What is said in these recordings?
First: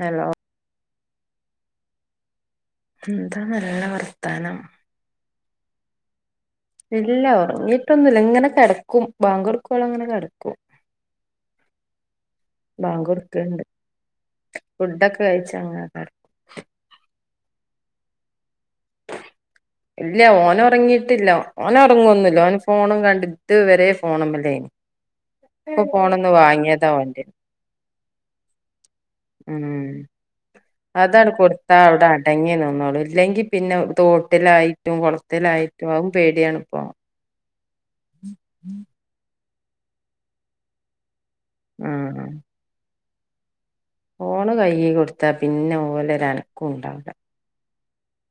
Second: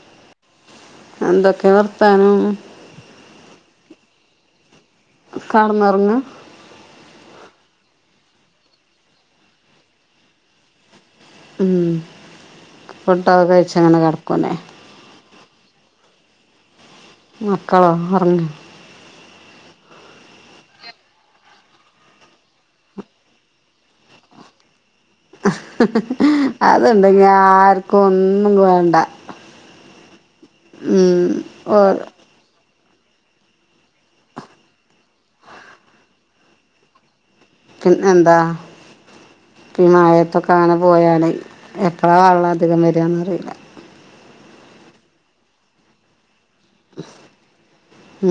hello എന്തൊക്കെയാ വർത്താനം എന്താ നല്ല വർത്താനം കടന്നുറങ്ങ് ഇല്ല ഉറങ്ങിയിട്ടൊന്നുമില്ല ഇങ്ങനെ കിടക്കും ബാങ്ക് കോടുക്കോളും അങ്ങനെ കിടക്കും ഉ ഫുഡ്‌കോ കഴിച്ചങ്ങനെ കടകുലേ ഫുഡ് ഒക്കെ കഴിച്ചഅങ്ങനെ മക്കളോ ഉറങ്ങിയോ ഇല്ല ഓനൊറങ്ങിയിട്ടില്ല ഓനൊ റങ്ങൊന്നുല്ല ഓൻ ഫോണും കണ്ടിട്ട് വരെ ഫോൺമ്മലേനി അത് ഓന്റെ ഇണ്ടാക്കി ആർകൊന്നും വാണ്ട ഉം അതാണ് കൊടുത്താ ഓ അവ്ടെ അടങ്ങി അടങ്ങി നിന്നോളും ഇല്ലെങ്കി പിന്നെ തോട്ടിലായിട്ടും കൊളത്തിലായിട്ടും അവും പേടിയാണ് പോ പിന്നെന്താ മാഴൊത്തൊക്കാങ്ങനെ പോയല് എപ്പളാ ആഹ് വള്ളം അധികം വരാന്ന് അറീല്ല ഫോണ് കൈൽ കൊടുത്താ പിന്നെ ഓലെരു അൻക്കും ഉണ്ടാവുല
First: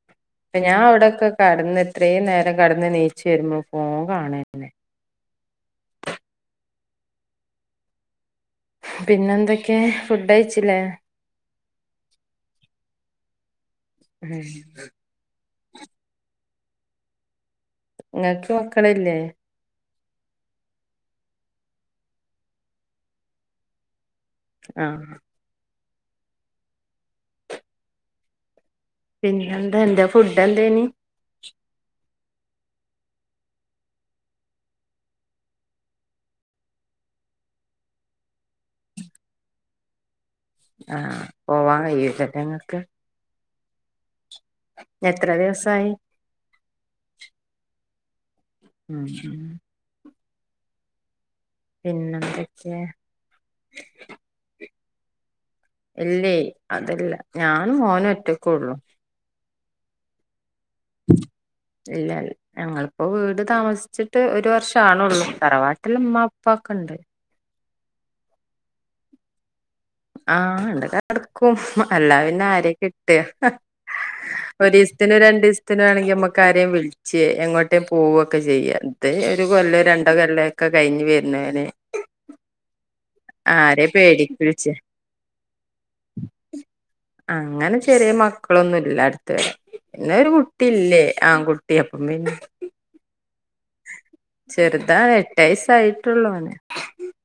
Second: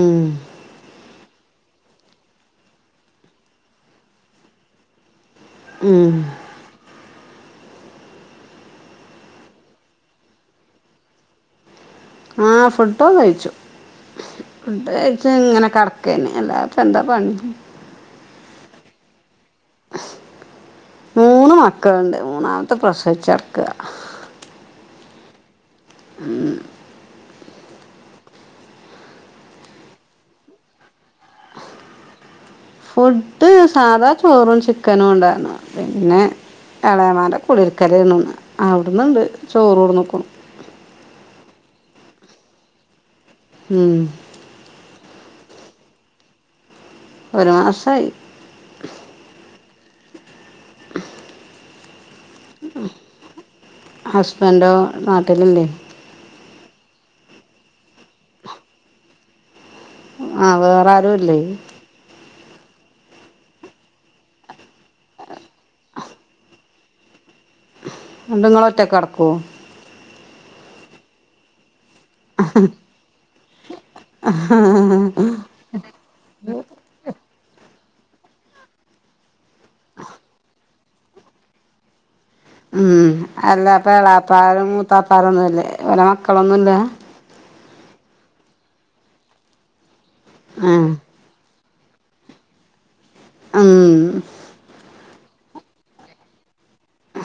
ഉം പ്പെ ഞാൻ അവിടെക്കെ കടന്ന് എത്രേയും നേരം കടന്ന് നീച്ച് വര്മ്പളും ഫോൺകാണന്നെ ഉം പിന്നെന്തക്കെ ഫുഡെയ്ച്ചീല്ലേ ആ ഫുഡോന്ന് കഴ്ച്ചു ഉം ഫുഡ് കഴ് ച്ങ്ങനെ കട്ക്കന്നെ അല്ലാപ്പന്താ പണി ങ്ങക്ക് മക്കളില്ലേ മൂന്ന് മക്കൾണ്ട് മൂന്നാമത്തെ പ്രസവിച്ചട്ക്കാ ആ ഉം പിന്നെന്താ ന്താ ഫുഡെന്തേനി ഫുഡ് സാധാ ചോറും ചിക്കനും ഉണ്ടാര്ന്നു പിന്നെ എളാമാന്റെ കുടിൽക്കേലേയ്ര്ന്നു ഇന്ന് അവ്ട്ന്ന്ണ്ട് ചോറൊട്ന്ന്ക്ക്ണു ആ പോവാൻ കഴില്ലല്ലെ ങ്ങക്ക് ഉം എത്ര ദിവസായി ഒരു മാസയി ഉമ് പിന്നെന്ത ഹസ്ബന്റോ നാട്ടിലില്ലേ ഇല്ലേ അതല്ല ഞാനും മോനും ഒറ്റ കൊള്ളു ആഹ് വേറെ ആരുല്ലേ ഇല്ലല്ല ഞങ്ങളിപ്പോ വീട് താമസിച്ചിട്ട് ഒരു വർഷംമാണള്ളൂ തറവാട്ടിൽ ഉമ്മ അപ്പ ഒക്കെ ഉണ്ട് ന്തങ്ങൾ ഒറ്റകടക്കോ ആ ണ്ടക്കെ കട്ക്കും അല്ലാ പിന്നെ ആരെയാ കിട്ടാ ഒരീസത്ത്നും രണ്ട്സ്ത്തിനു ആണെങ്കി നമ്മക് ആരെയും വിളി ച്ചെ എങ്ങോട്ടേ പോവൊക്കെ ചെയ്യ ഇത് ഒരു കൊല്ലോ രണ്ടോ കൊല്ലൊക്കെ കഴിഞ് വര്‌നെൻ ഉം പേടിക്ക് അല്ലപ്പെളാപ്പാരും വിളിച്ച് മൂത്താപ്പാരൊന്നുല്ലേ ഓലെ മക്കളൊന്നുല്ല അങ്ങനെ ചെറിയ മക്കളൊന്നുംല്ല അട്ത്ത് വരെ പിന്നെ ഒരു ആ കുട്ടില്ലേ ആൺകുട്ടി അപ്പം പിന്നെ - ആഹ് ചെർതാ എട്ടയ്സ്സായിട്ടുള്ളു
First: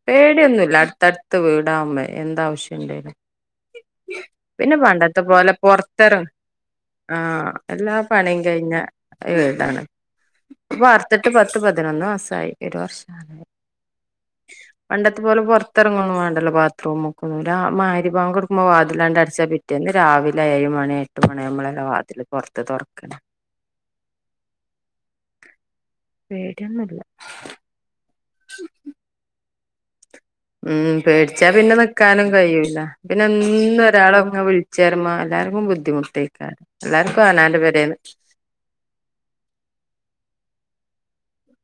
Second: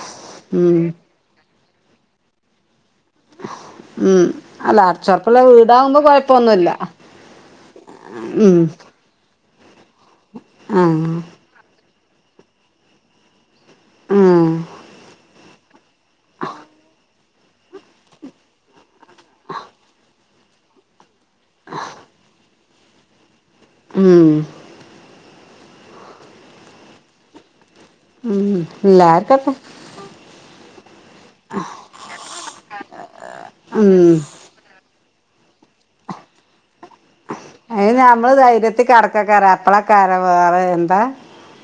പേടിയൊന്നുല്ല ഉം അട്ത്തട് ത്ത് വീടാവ്മ്പയെ എന്താവ്ശ്യംണ്ടേലും ഉം അല്ല അടച്ചൊർപ്പ്ള്ള പോലെ വീടാവ്മ്പോ പൊറത്തെറ കൊഴപ്പൊന്നുല്ല ആഹ് എല്ലാ പണിം കഴിഞ്ഞ ഴേ വീടാണ് ഇപ്പ ആ പാർത്തിട്ട് പത്ത് പതിനൊന്ന് മാസയി ഒര് വർഷ ആ പണ്ടത്തെ പോലെ പൊർത്തർങ്ങുന്നു വാണ്ടല്ലോ ബാത്റൂമ്ക്കും ണ്ടാ മഹ് രിബാ ങ്കൊട്ക്കുമ്പോ മോ വാതിലാണ്ട് അട്ച്ചാ പിറ്റേന്ന് രാവിലെ ഏഴ് മണിയായ്ട്ട് എട്ട് മണിയാവ്മ്പളല്ലെ വാതിൽ പൊർത്ത് തൊർക്ക ഉം ടിയൊന്നുല്ല ഉമ് ഇല്ലാര്ക്കട്ടെ ഉം പേടിച്ചാ പിന്നെ നിക്കാനും കഴൂല്ല പിന്നെ എന്നും ഉം ഒരാൾങ്ങെ വിൾ ചേർമ എല്ലാർക്കും ബുദ്ധിമുട്ടേക്കാരം എല്ലാർക്കും അനാന്റെ പേരേന്ന് [unintelligible] കടക്ക കറപ്പള കര വേറ എന്താ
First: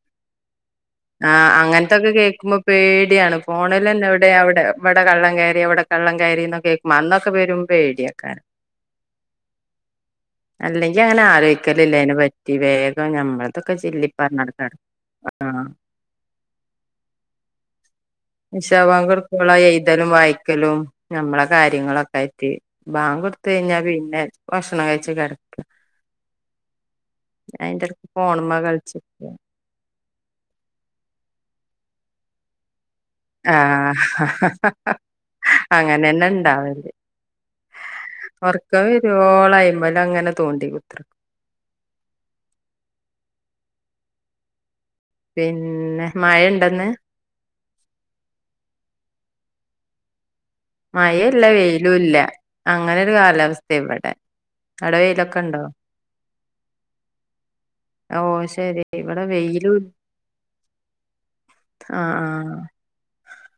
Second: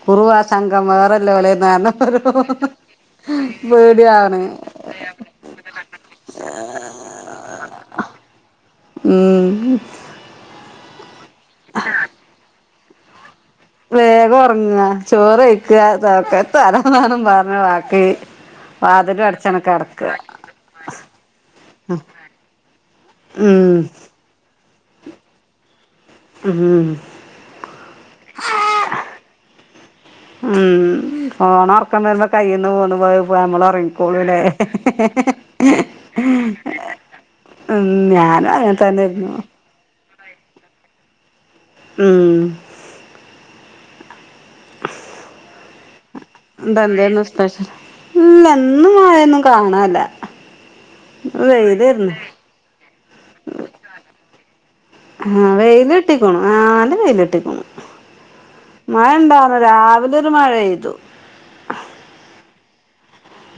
ഗുരുവാസ സങ്കം ആഹ് അങ്ങനത്തൊക്കെ വേറെല്ലേളെന്നാര കേൾക്കുമ്പോ പേടിയാണ് ഫോണിലന്നെ ഇവിടെ പേടിയാവണ് അവിടെ ഇവിടെ കള്ളൻ കയറി അവിടെ കള്ളൻ കയറി എന്നൊ കേൾക്കുമ്പ അന്നൊക്കെ വരുമ്പോ പേടിയ ആക്കാരം ഉം അല്ലെങ്കി അങ്ങനെ ആലോയിക്കലില്ല അയ്നെ പറ്റി വേഗം ഞമ്മൾ മത്തൊക്ക ചി പറർഞ്ഞടുക്കാട ആ ഇതക്ക തരന്നും പറഞ്ഞ വാക്ക് ഇഷ ബാങ്ക് വാതിലും കൊടുക്കുവുള്ള അടച്ചണ് കെടക്ക എഴ്തലും വായിക്കലും നമ്മളെ കാര്യങ്ങളൊക്കെ ആയിട്ട് ബാങ്ക് കൊടുത്ത് ഉം കഴിഞ്ഞാ പിന്നെ ഭക്ഷണം കഴിച്ച കിടക്ക ഉം അയിന്റെ എടക്ക് ഫോണമ്മ കളിച്ച ഉം ഫോണറക്കം വരുമ്പോ കയ്യിൽന്ന് പോന്നു പോയി നമ്മള് ആഹ് ഒറങ്ങിക്കോളൂല്ലേ [unintelligible] അങ്ങനെന്നെ ഇണ്ടാവല് ഉം ഞാനും അങ്ങനെ ഉറക്കം തന്നെയായിരുന്നു വരുവോളം അയിന്മേൽ അങ്ങനെ തോണ്ടി കുത്ര ഉം പിന്നെ എന്ത മഴണ്ടന്ന് എന്തൊന്നും സ്പെഷൽ ഇല്ല ഇന്ന് മായൊന്നും കാണല്ല മയയും ഇല്ല വെയിലും ഇല്ല അങ്ങനെ ഒരു കാലാവസ്ഥ ഇവിടെ അവിടെ വെയിലൊക്കെ ആഹ് ഇണ്ടോ വെയിലിട്ടിക്കോണു ആഹ് നല്ല വെയിലിട്ടിക്കോണു ഓ ശരി മഴ ഉണ്ടാവുന്ന് രാവിലെ ഒരു മഴെയ്തു ആഹ് ആഹ്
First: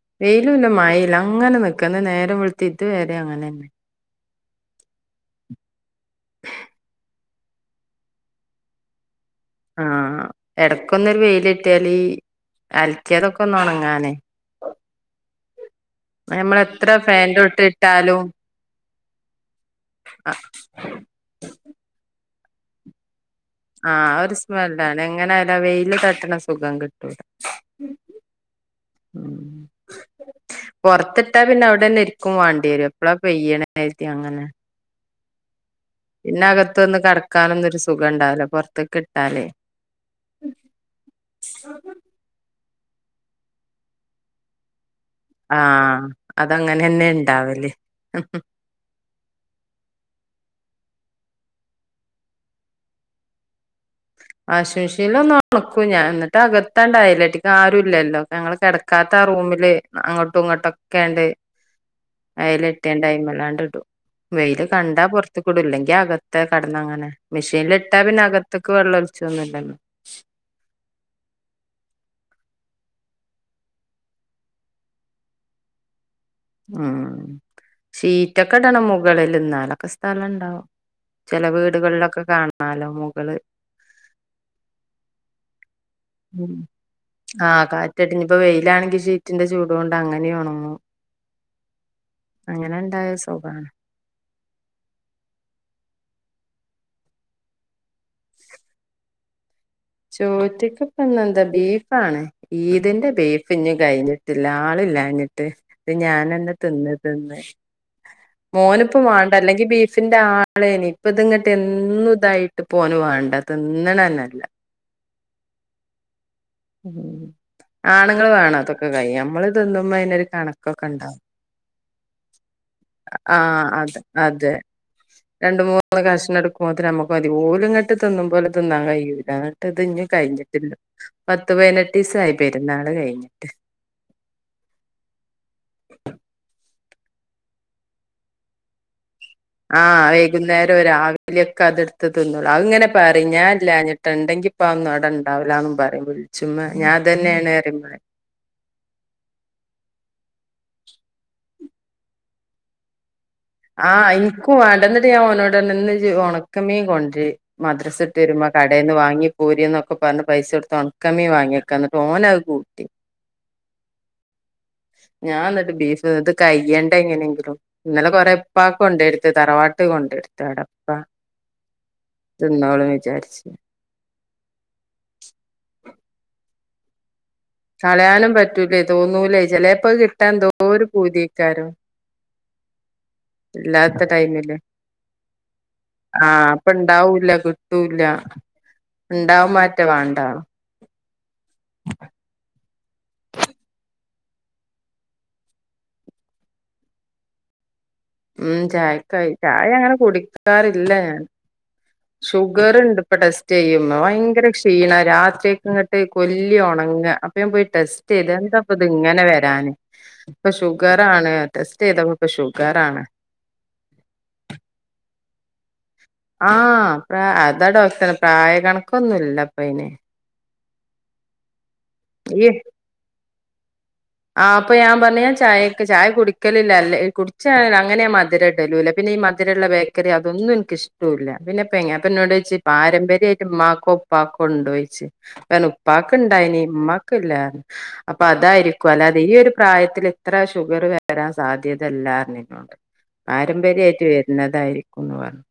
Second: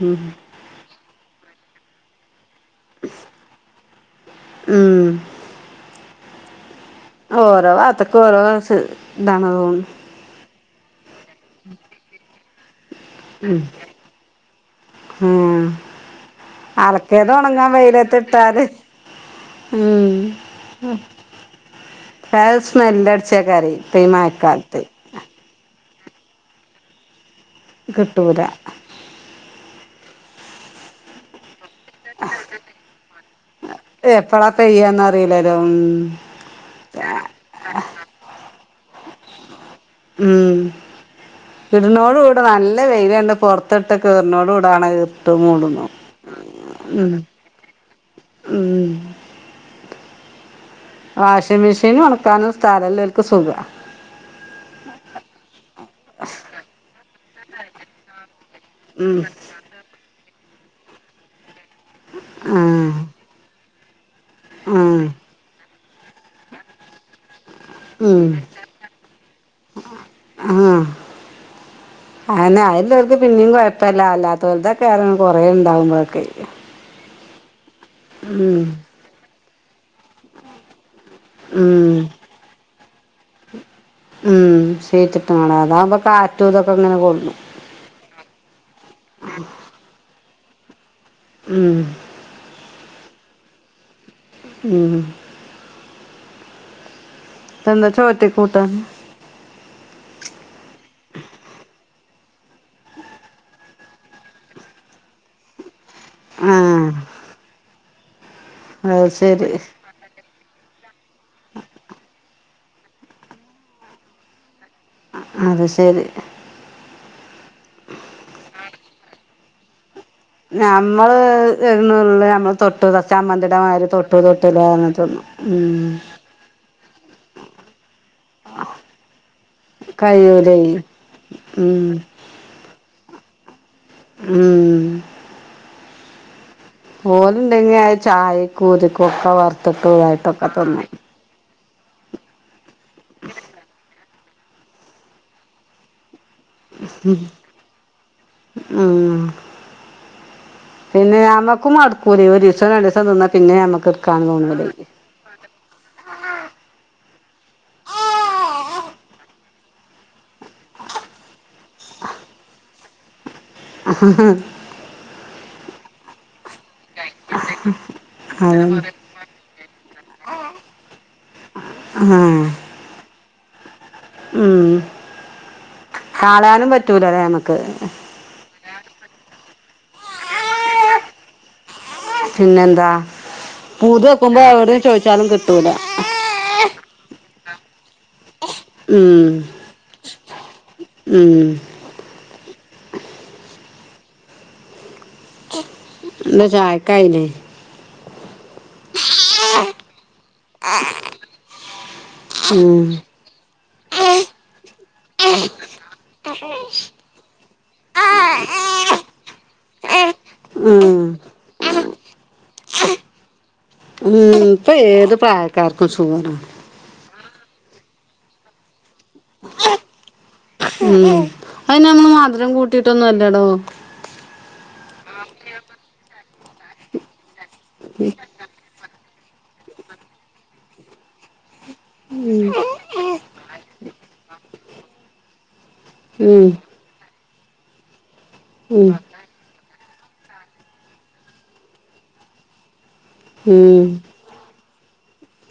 ഉം വെയിലു ഇല്ല മഴയുല്ല അങ്ങനെ നിക്കന്ന നേരം വെളു തിദ് വെരെ അങ്ങനെ തന്നെ ഉം ഓരോ ഭാഗത്തേക്ക് ഓരോ ത് എന്താണ് എടക്കൊന്നരു വെയിലിട്ടിയാല് അലക്കിയതൊക്കെ ഒന്നോണങ്ങാനെ ഉം എത്ര അലക്കേത് ഫാന്റെ ചോട്ടില് ഉണങ്ങാൻ ഇട്ടാലും വെയിലത്തിട്ടാല് ഉം ഏഹ് സ്മെൽ അ ച്ചക്കറി പ്പ ഈ മയക്കാലത്ത് അത് എങ്ങനെയായാല് ആ വെയില് തട്ടണ സുഖം കിട്ടൂല കിട്ടൂല ഉം പുറത്തിട്ടാ പിന്നെ അവി അവിടെന്നെ ഇരിക്കും വാണ്ടിയര് എപ്പഴാ പെയ്യണത്തി അങ്ങനെ പെയ്യ എന്ന റില്ലല്ലോ പിന്നെ അകത്തൊന്ന് കടക്കാനൊന്നും ഒരു സുഖംണ്ടാവില്ല പുറത്തേക്ക് ഇട്ടാലേ ഉം ഇടുന്നോട കൂടെ നല്ല വെയില് കണ്ട് പുറത്തിട്ട് [unintelligible] കൂടാണ് ഇപ്പൊ മൂടുന്നോ ആഹ് അതങ്ങനെന്നെ ഉം ഇണ്ടാവല് ഉം വാഷിംഗ് മെഷീൻ ഉണക്കാനും സ്ഥലല്ലോക്ക് സുഖ വാശിമിഷില് ഒന്ന് ഉണക്കും ഞാൻ എന്നിട്ട്കത്താണ്ടായില്ലട്ടിക്കും ആരും ഇല്ലല്ലോ ഞങ്ങൾ കിട കാത്ത ഉം ആ റൂമില് അങ്ങോട്ടും ഇങ്ങോട്ടൊക്കെയണ്ട് അയല ആഹ് എട്ടിയണ്ട് അയിമേലാണ്ട് ഇടും വെയില് കണ്ടാ ആഹ് പുറത്തേക്ക് ഇടും ഇല്ലെങ്കി അക ത്തെ കടന്ന അങ്ങനെ മെഷീനിലിട്ടാ പിന്നെ ഉം അകത്തേക്ക് വെള്ളം ഒലിച്ചൊന്നു ഇല്ലല്ലോ ആഹ് അങ്ങനെ അയ ഉള്ളോർക്ക് പിന്നേം കുഴപ്പില്ലാ അല്ലാതോൽദെക്കെ ആ കൊറേ ഉണ്ടാവുമ്പോക്കെ ഉം ഷീറ്റൊക്കെ ഇടണം മുകളിൽ എന്നാലൊക്കെ സ്ഥലുണ്ടാവും ചില ഉം വീടുകളിലൊക്കെ കാണാലോ മുകള് ഉം ഷീറ്റിട്ട് കാണ അതാകുമ്പോ കാറ്റും ഇതൊക്കെ ഇങ്ങനെ കൊള്ളു ആഹ് കാ ട്ടിഞ്ഞിപ്പ വെയിലാണെങ്കി ഷീറ്റിന്റെ ചൂട് കൊണ്ട് അങ്ങനെയൊണങ്ങും ഉം അങ്ങനെ ഉണ്ടായ സുഖാണ് ഉം എന്താ ചോറ്റെ കൂട്ടാൻ ചോറ്റിക്ക് ഇപ്പ ഇന്ന് എന്ത ബീഫ് ആണ് ഈദിന്റെ ബീഫ് ഇഞ്ഞ് കയിഞ്ഞിട്ടില്ല ആള് ഇല്ലാഞ്ഞിട്ട് അത് ഞാനന്നെ ആഹ് തിന്ന് തിന്ന് മോനിപ്പ അത് വാണ്ട ശരി അല്ലെങ്കി ബീഫ് ഫിന്റെ ആളേനി ഇപ്പ ഇത് ഇങ്ങട്ട് എന്നും ഇതായിട്ട് ഓൻ വാണ്ട തിന്നണന്നല്ല അത് ശരി ഉം ആണ്ങ്ങൾ വേണം ഇതൊക്കെ കയ്യാൻ നമ്മള് തിന്നുമ്പോ അയിന് ഒരു നമ്മള്ള് എന്നുള്ളെനമ്മള് തൊട്ടു തൊട്ടു ആഹ് ചമ്മന്തിയുടെമാരി അത് തൊട്ടു അതെ തൊട്ടുല്ലാന്ന് തിന്നും രണ്ട് ഉം മൂന്ന് [unintelligible] നമുക്ക് മതി പോലുംങ്ങട്ട് തിന്നും പോലെ തിന്നാൻ കയൂല്ല എന്നിട്ട് ഇതി ഇഞ് കഴിയൂലേ കയിഞ്ഞിട്ടില്ല പത്ത് ഉം പതിനെട്ടീസായി പെരുന്നാള് കഴിഞ്ഞിട്ട് ഉം ഓലുണ്ടെങ്കി ചായക്കോ ഇതൊക്കെ വറുത്ത് ആഹ് വൈകുന്നേരം രാവിലയൊക്കെ അതെടുത്ത് തിന്നല അത് അങ്ങനെ പറഞ്ഞ ഞാൻഇല്ലാഞ്ഞിട്ട് ടെണ്ടങ്കി അപ്പ ഒന്നും അവിടെണ്ടാവില്ലും പറയും വിളിച്ചുമ്മ ഞാൻ തന്നെയാണ് പറയുമ്പളെ അഹ് പിന്നെ ഞമ്മക്കും മടുക്കൂലേ ഒരീസം രണ്ടീസം തിന്ന പിന്നെ ഞമ്മക്ക് എടുക്കാന്ന് തോന്നൂലേ ഓനോട്‌ പറഞ്ഞ് ന്ന ഇജ്ജ് ഒണക്കമീൻ കൊണ്ടര് മദ്രസ വിട്ട് വരുമ്പ കടേന്ന് വാങ്ങി പോര്ന്നൊക്കെ പറഞ്ഞ് പൈസ കൊടുത്ത് ഒണക്കമീൻ വാങ്ങി ക്ക ഓൻ അത് കൂട്ടി അഹാഹ ഞാൻ എന്നിട്ട് ബീഫ് ഇത് കയ്യേണ്ട എങ്ങനെയെങ്കിലും ഇന്നലെ കൊറേ ഉപ്പാക്ക് അതന്നെ കൊണ്ടെയൊടുത്ത് തറവാട്ട് കൊണ്ടെയൊടുത്തു അവിട ഉപ്പാ ആഹ് തിന്നോളും വിചാരിച്ച് ഉം കാളാനും പറ്റൂലാലേ നമുക്ക് കളയാനും പറ്റൂല ഇതൊന്നൂലേ ചെലേപ്പോ ഇത് കിട്ടാൻ എന്തോ ഒരു പൂതിയാക്കാരും പിന്നെന്താ ഇല്ലാത്ത പൂതു വെക്കുമ്പോ ടൈമില് എവിടെ ചോദിച്ചാലും കിട്ടൂല ആഹ് അപ്പ ഇണ്ടാവൂല്ല കിട്ടൂല്ല ഉം ഇണ്ടാവും ആറ്റ വേണ്ടാ ഉം എന്താ ചായക്കായില്ലേ ഉം ചായക്കായി ചായ അങ്ങനെ കുടിക്കാറില്ല ഞാൻ ഉം ഷുഗർണ്ട് ഇപ്പൊ ടെസ്റ്റ് യ്യുമ ഭയങ്കര ക്ഷീണം രാത്രിയൊക്കെ ഇങ്ങട്ട് കൊല്ലി ഒണങ്ങ അപ്പ ഞാൻ പോയി ടെസ് റ്റെയ്ത് എന്തപ്പത് ഇങ്ങനെ വരാന് ഏ ഇപ്പൊ ഷുഗർ ആണ് ടെസ്റ്റ് ചെയ്തപ്പൊ ഷുഗർ ആണ് ഉ ഇപ്പ ഏത് പ്രായക്കാർക്കും ഷുഗ ആഹ് പ്ര അതാ ഡോക്ർ പ്രായ കണക്കൊന്നുല്ലപ്പ അയിന് ഉം അയിന് നമ്മള് മധരം കൂട്ടിട്ടൊന്നുല്ലടോ ആഹ് അപ്പൊ ഞാൻ പറഞ്ഞ് ചായക്ക് ചായ കുടിക്കലില്ല അല്ല കുടിച്ച അങ്ങനെ മധുര ഇടല്ലുല്ല പിന്നെ ഈ മധരള്ള ബേക്കറി അതൊന്നും എനക്കിഷ്ടല്ല പിന്നെപ്പ എങ്ങ പിന്ന എന്നോട് ചോയിച്ച് പാരമ്പര്യായിട്ട് ഉമ്മാക്കോ ഉപ്പാക്കോ ഉണ്ടോയിച്ച് പറഞ്ഞ് ഉപ്പാക്ക് ഉം ഇണ്ടായിനി ഉമ്മാക്ക് ഇല്ല പറഞ്ഞ് അപ്പൊ ഉം അതായിരിക്കും അല്ലാതെ അത് ഈ ഒരു പ്രായത്തില് ഇത്ര ഷുഗർ വരാൻ സാധ്യത ഇല്ല പറഞ്ഞ് എന്നോട് ഉം പാരമ്പര്യായിട്ട് വരുന്നതായിരിക്കുംന്ന് പറഞ്ഞു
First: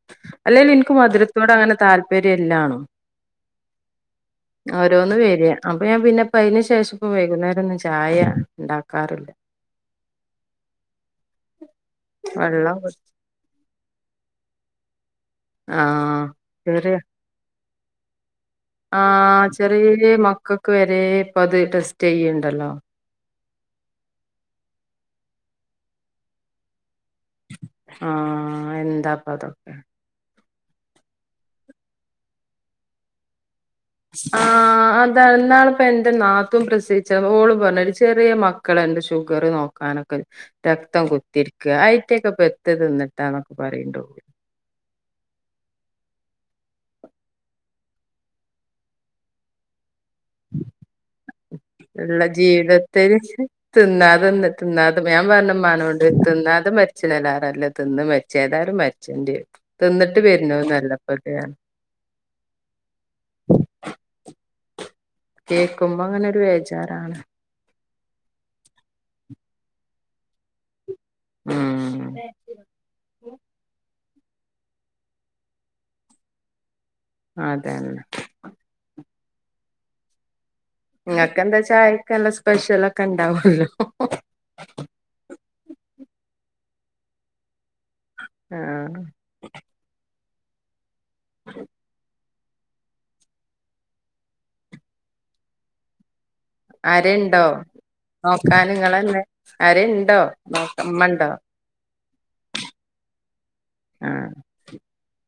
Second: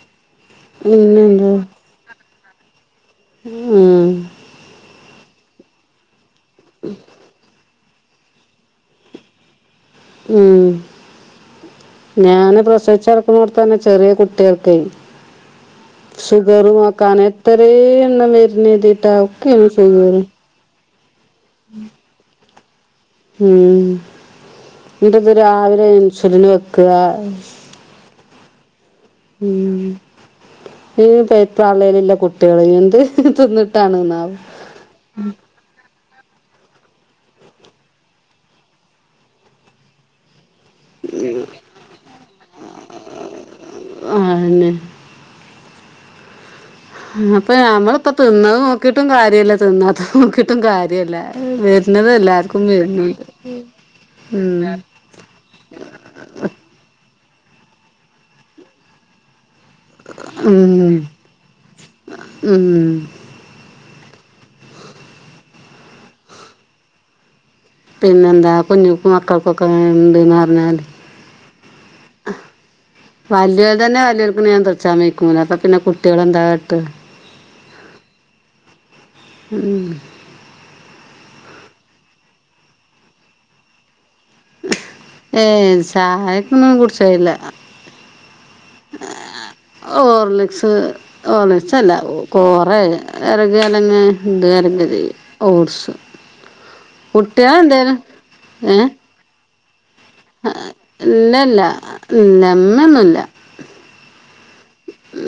അല്ലേൽ എനിക്ക് പിന്നെന്താ മധുരത്തോട് അങ്ങനെ താല്പര്യം പ്പര്യല്ലാണു ഉം ഉ ഓരോന്നുവരിക അപ്പൊ ഞാൻപിന്നെയിപ്പം അതിനു ശേഷം ഇപ്പ വൈകുന്നേരമൊന്നിച്ച് ചായ ഉണ്ടാക്കാറില്ല ഉം ഞാന് വെള്ളം പ്രസവിച്ചു കിട ഇവിടെതന്നെ ചെറിയ കുട്ടികൾക്കേ ആഹ് ഷുഗറു ചെറിയ നോക്കാന് ഇത്തറേയൊള്ള മരുന്നു കിട്ടിയിട്ട് അവക്ക് യൂസ് [unintelligible] ക്ക് വരെ ഇപ്പോ അത് ടെസ്റ്റ് ചെയ്യണ്ടല്ലോ ഉം എന്നിട്ടിത് രാവിലെ ഇൻസുലിന് വെക്കുക ആഹ് എന്താ അപ്പോ അതൊക്കെ ഉം ഈ [unintelligible] ഉള്ള കുട്ടികള് എന്ത് തിന്നിട്ട് ആഹ് അതാ ഇന്നാള് ഇപ്പൊ എന്റെ നാത്തൂൻ പ്രസവിച്ച് ഓള് പറയും ചെറിയ മക്കളാ എന്റെ ഷുഗറ് നോക്കാനൊക്കെ രക്തം കുത്തിയെടുക്കുക അതിറ്റെയൊക്കെ പെത്ത തിന്നിട്ടാണൊക്കെ പറയേണ്ടത് തന്നെ അപ്പോ നമ്മളിപ്പോ തിന്നത് നോക്കീട്ടും കാര്യവില്ല തിന്നാത്തത് നോക്കീട്ടും കാര്യവില്ല ഉള്ള ജീവിതത്തിൽ തിന്നാതെ എന്നിട്ട് ഉം തിന്നാതെ ഞാൻ പറഞ്ഞു ഉമ്മാനോട് തിന്നാതെ മ [unintelligible] തിന്ന് മരിച്ചേ ഏതായാലും മരിച്ചണ്ടി വരും ഉം ഉം കേക്കുമ്പോ അങ്ങനൊരു ബേജാറാണ് പിന്നെന്താ കുഞ്ഞുങ്ങൾക്കും മക്കൾക്കൊക്കെ എങ്ങനെയുണ്ട് എന്ന് പറഞ്ഞാല് ഉം വലിയവർ തന്നെ വലിയൊരു നിയന്ത്രിച്ച [unintelligible] അപ്പ പിന്നെ കുട്ടികള് എന്താ കാട്ടുക അത് തന്നെ ഉം നിങ്ങൾക്കെന്താ ചായക്ക് നല്ല സ്പെഷ്യലൊക്കെ ഉണ്ടാവുവല്ലോ ഏ ചായക്കൊന്നും കുടിച്ചേയില്ല ആഹ് ഹോർലെക്സ് ഹോർലെക്സല്ല ഓ കുറേ കരഞ്ഞാലങ്ങ് ഇത് കലക്കി തരും ഓട്സ് ആരേലുമുണ്ടോ കുട്ടികൾ എന്തേലും നോക്കാൻ നിങ്ങളെ തന്നെ ആരേലുമുണ്ടോ ഇല്ലില്ല ഇല്ല അമ്മയൊന്നുമില്ല ആഹ്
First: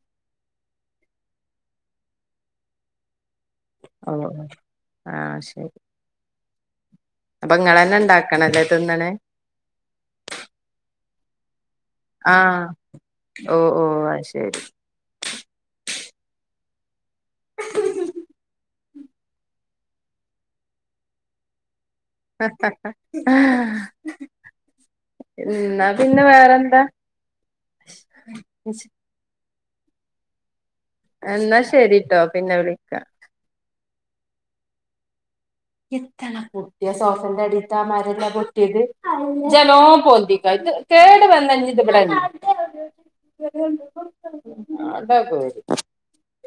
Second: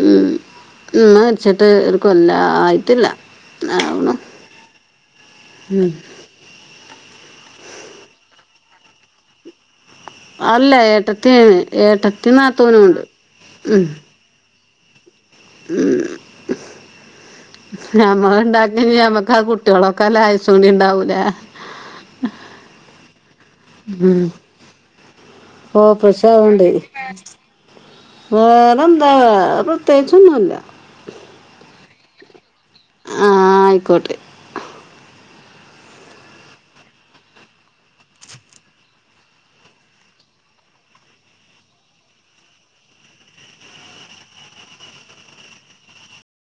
ഉം ഉമ്മ മരിച്ചിട്ട് ഒരു കൊല്ലം ആയിട്ടില്ല ഒന്നാവണ് ഓ ആഹ് ശരി ഉം അപ്പൊ ഇങ്ങള് തന്നെ ഉണ്ടാക്കണമല്ലേ ഇതിങ്ങനെ അല്ല ഏട്ടത്തി ഏട്ടത്തിയും ആഹ് നാത്തൂനും ഉണ്ട് ഓ ഉം ഓ അത് ശരി ഉം ഞമ്മള് ഉണ്ടാക്കി കഴിഞ്ഞാൽ ഞമ്മക്കാ കുട്ടികളേ നോക്കാൻ ആയുസ് കൂടിയുണ്ടാവൂല്ലേ ഉം ഓ എന്നാ പിന്നെ പ്രഷറുണ്ട് വേറെന്താ വേറെ ന്താ വേറെ പ്രത്യേകിച്ചൊന്നുമില്ല എന്നാ ശരിയിട്ടോ പിന്നെ വിളിക്കാം ആഹ് ആയിക്കോട്ടെ എത്തണം കുട്ടിയാ സോഫാന്റെ അടിയിലത്തെ ആ മരമല്ലേ പൊട്ടിയത് ജലോ പൊന്തിക്ക കേട് വന്ന് കഴിഞ്ഞിട്ട് ഉം അതാ പോയത്